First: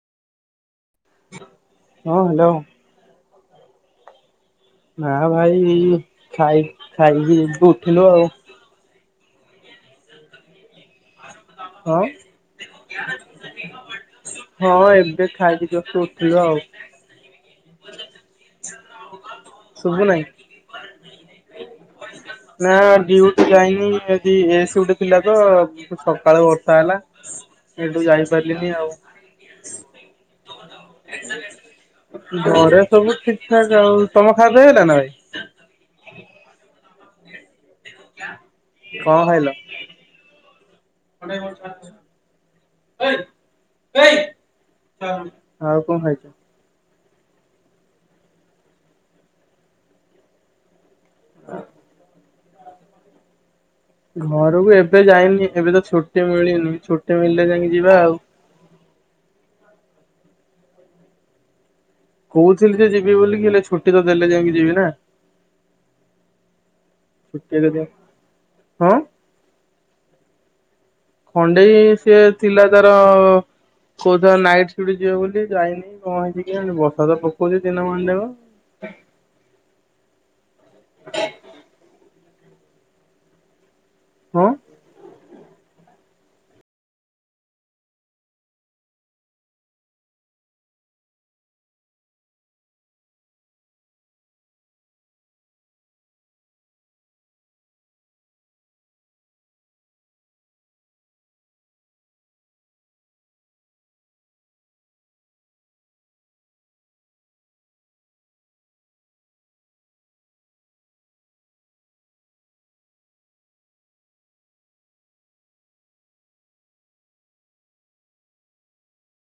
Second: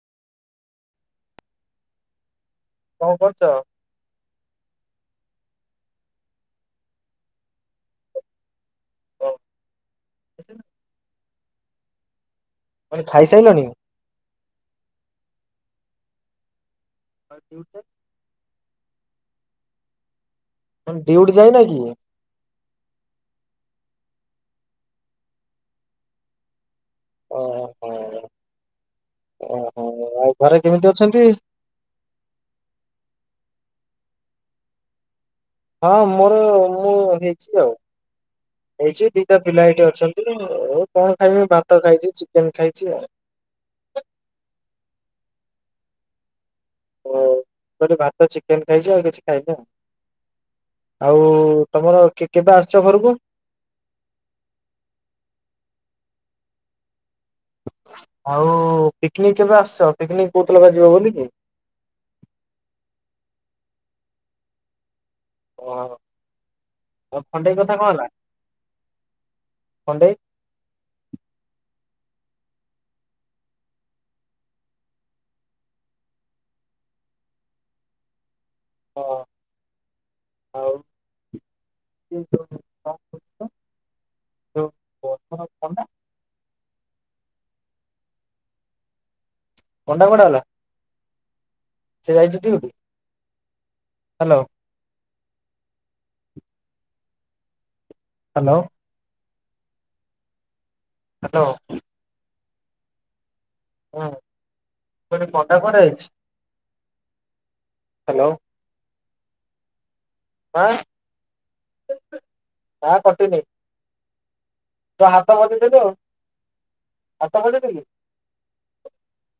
ହଁ ହ୍ୟାଲୋ। କଣ କରୁଛ? ନା ଭାଇ ଏଇ ଖାଇ ଖାଇକି ଏଠୁ ଉଠିଲୁ ଆଉ। [unintelligible] ହଁ। ଆଉ ଖାଇସାଇଲଣି। ହଁ ଏବେ ଖାଇକି ଜଷ୍ଟ ଉଠିଲୁ ଆଉ। [unintelligible] ଶୁଭୁ ନେଇ। ଡିଉଟି ଯାଇ ନା କି? ନା ଡିଉଟି ଯାଇନି ଆଜି ଏ ସିପ୍ଟି ଥିଲା ତ ସକାଳୁ ବର୍ଷା ହେଲା। ସେଠୁ ଓହୋ ଯାଇପାରିଲିନି ଆଉ। ଓହୋ ଆଉ ଘରେ କେମିତି ଅଛନ୍ତି? ଘରେ ସବୁ ଠିକ୍ ଠାକ୍ ଆଉ ତମ ଖା ପିଆ ହେଇ ଗଲା ନା ଭାଇ। ହଁ ମୋର ମୁଁ ହେଇଛି ଆଉ। ହେଇଛି କଣ ଦିଟା ଖାଇଲ? ପିଲା ଏଇଠି ଅଛନ୍ତି ମୁଁ କଣ ଖାଇମି ଭାତ ଖାଇଛି ଚିକେନ ଖାଇଛି ଆଉ। ଆଉ କଣ ଖାଇଚ। ହ ମୁଁ କନି ଭାତ ଚିକେନ ଖାଇଛି ଆଉ କିଛି ଖାଇନି ଆଉ। ଆଉ ତମର କେ କେବେ ଆସୁଛ ଘରକୁ। ଘରକୁ ଏବେ ଯାଇନି ଏବେ ତ ଛୁଟି ମିଳିନି ଛୁଟି ମିଳିଲେ ଯାଇକି ଯିବା ଆଉ। ଆଉ ପିକ୍ନିକ୍ କେବେ ଆସୁଚ ପିକ୍ନିକ୍ କହୁଥିଲ ପା ଯିବ ବୋଲିକି। କହୁଥିଲି ଯେ ଯିବି ବୋଲିକି ହେଲେ ଛୁଟି ତ ଦେଲେ ଯାଇକି ଯିବି ନା। ହଁ ଓ ଖଣ୍ଡେଇ କଥା ଛୁଟି କଣ ହେଲା ହଁ। ଖଣ୍ଡେଇ ଖଣ୍ଡେଇ ସିଏ ଥିଲା ତାର କୋଉ ଥିଲା ନାଇଟ୍ଟ ସିଫ୍ଟି ଯିବ ବୋଲି ଯାଇନି କଣ ହେଇଛି କେଜାଣି ବର୍ଷା ତ ପକଉଛି ଦିନମାନ ଯାକ। ହଁ ଆଉ [unintelligible] ହଁ। ବର୍ଷାର ଥଣ୍ଡା ପଣ୍ଡା କୁଆଡେ ଗଲା। ସେ ଯାଇଛି ଡ୍ୟୁଟି ହ୍ୟାଲୋ। ହ୍ୟାଲୋ। ହାଲୋ। ହୁଁ ମୁଁ କଇନି ପଣ୍ଡା କୁଆଡେ ଯାଇଛି ହ୍ୟାଲୋ। ଆଁ ନା କଟିିନେଇ। ତୁ ହାତ ବଜେଇଦେଲୁ ହାତ ଵଜେଇଦେଲୁ।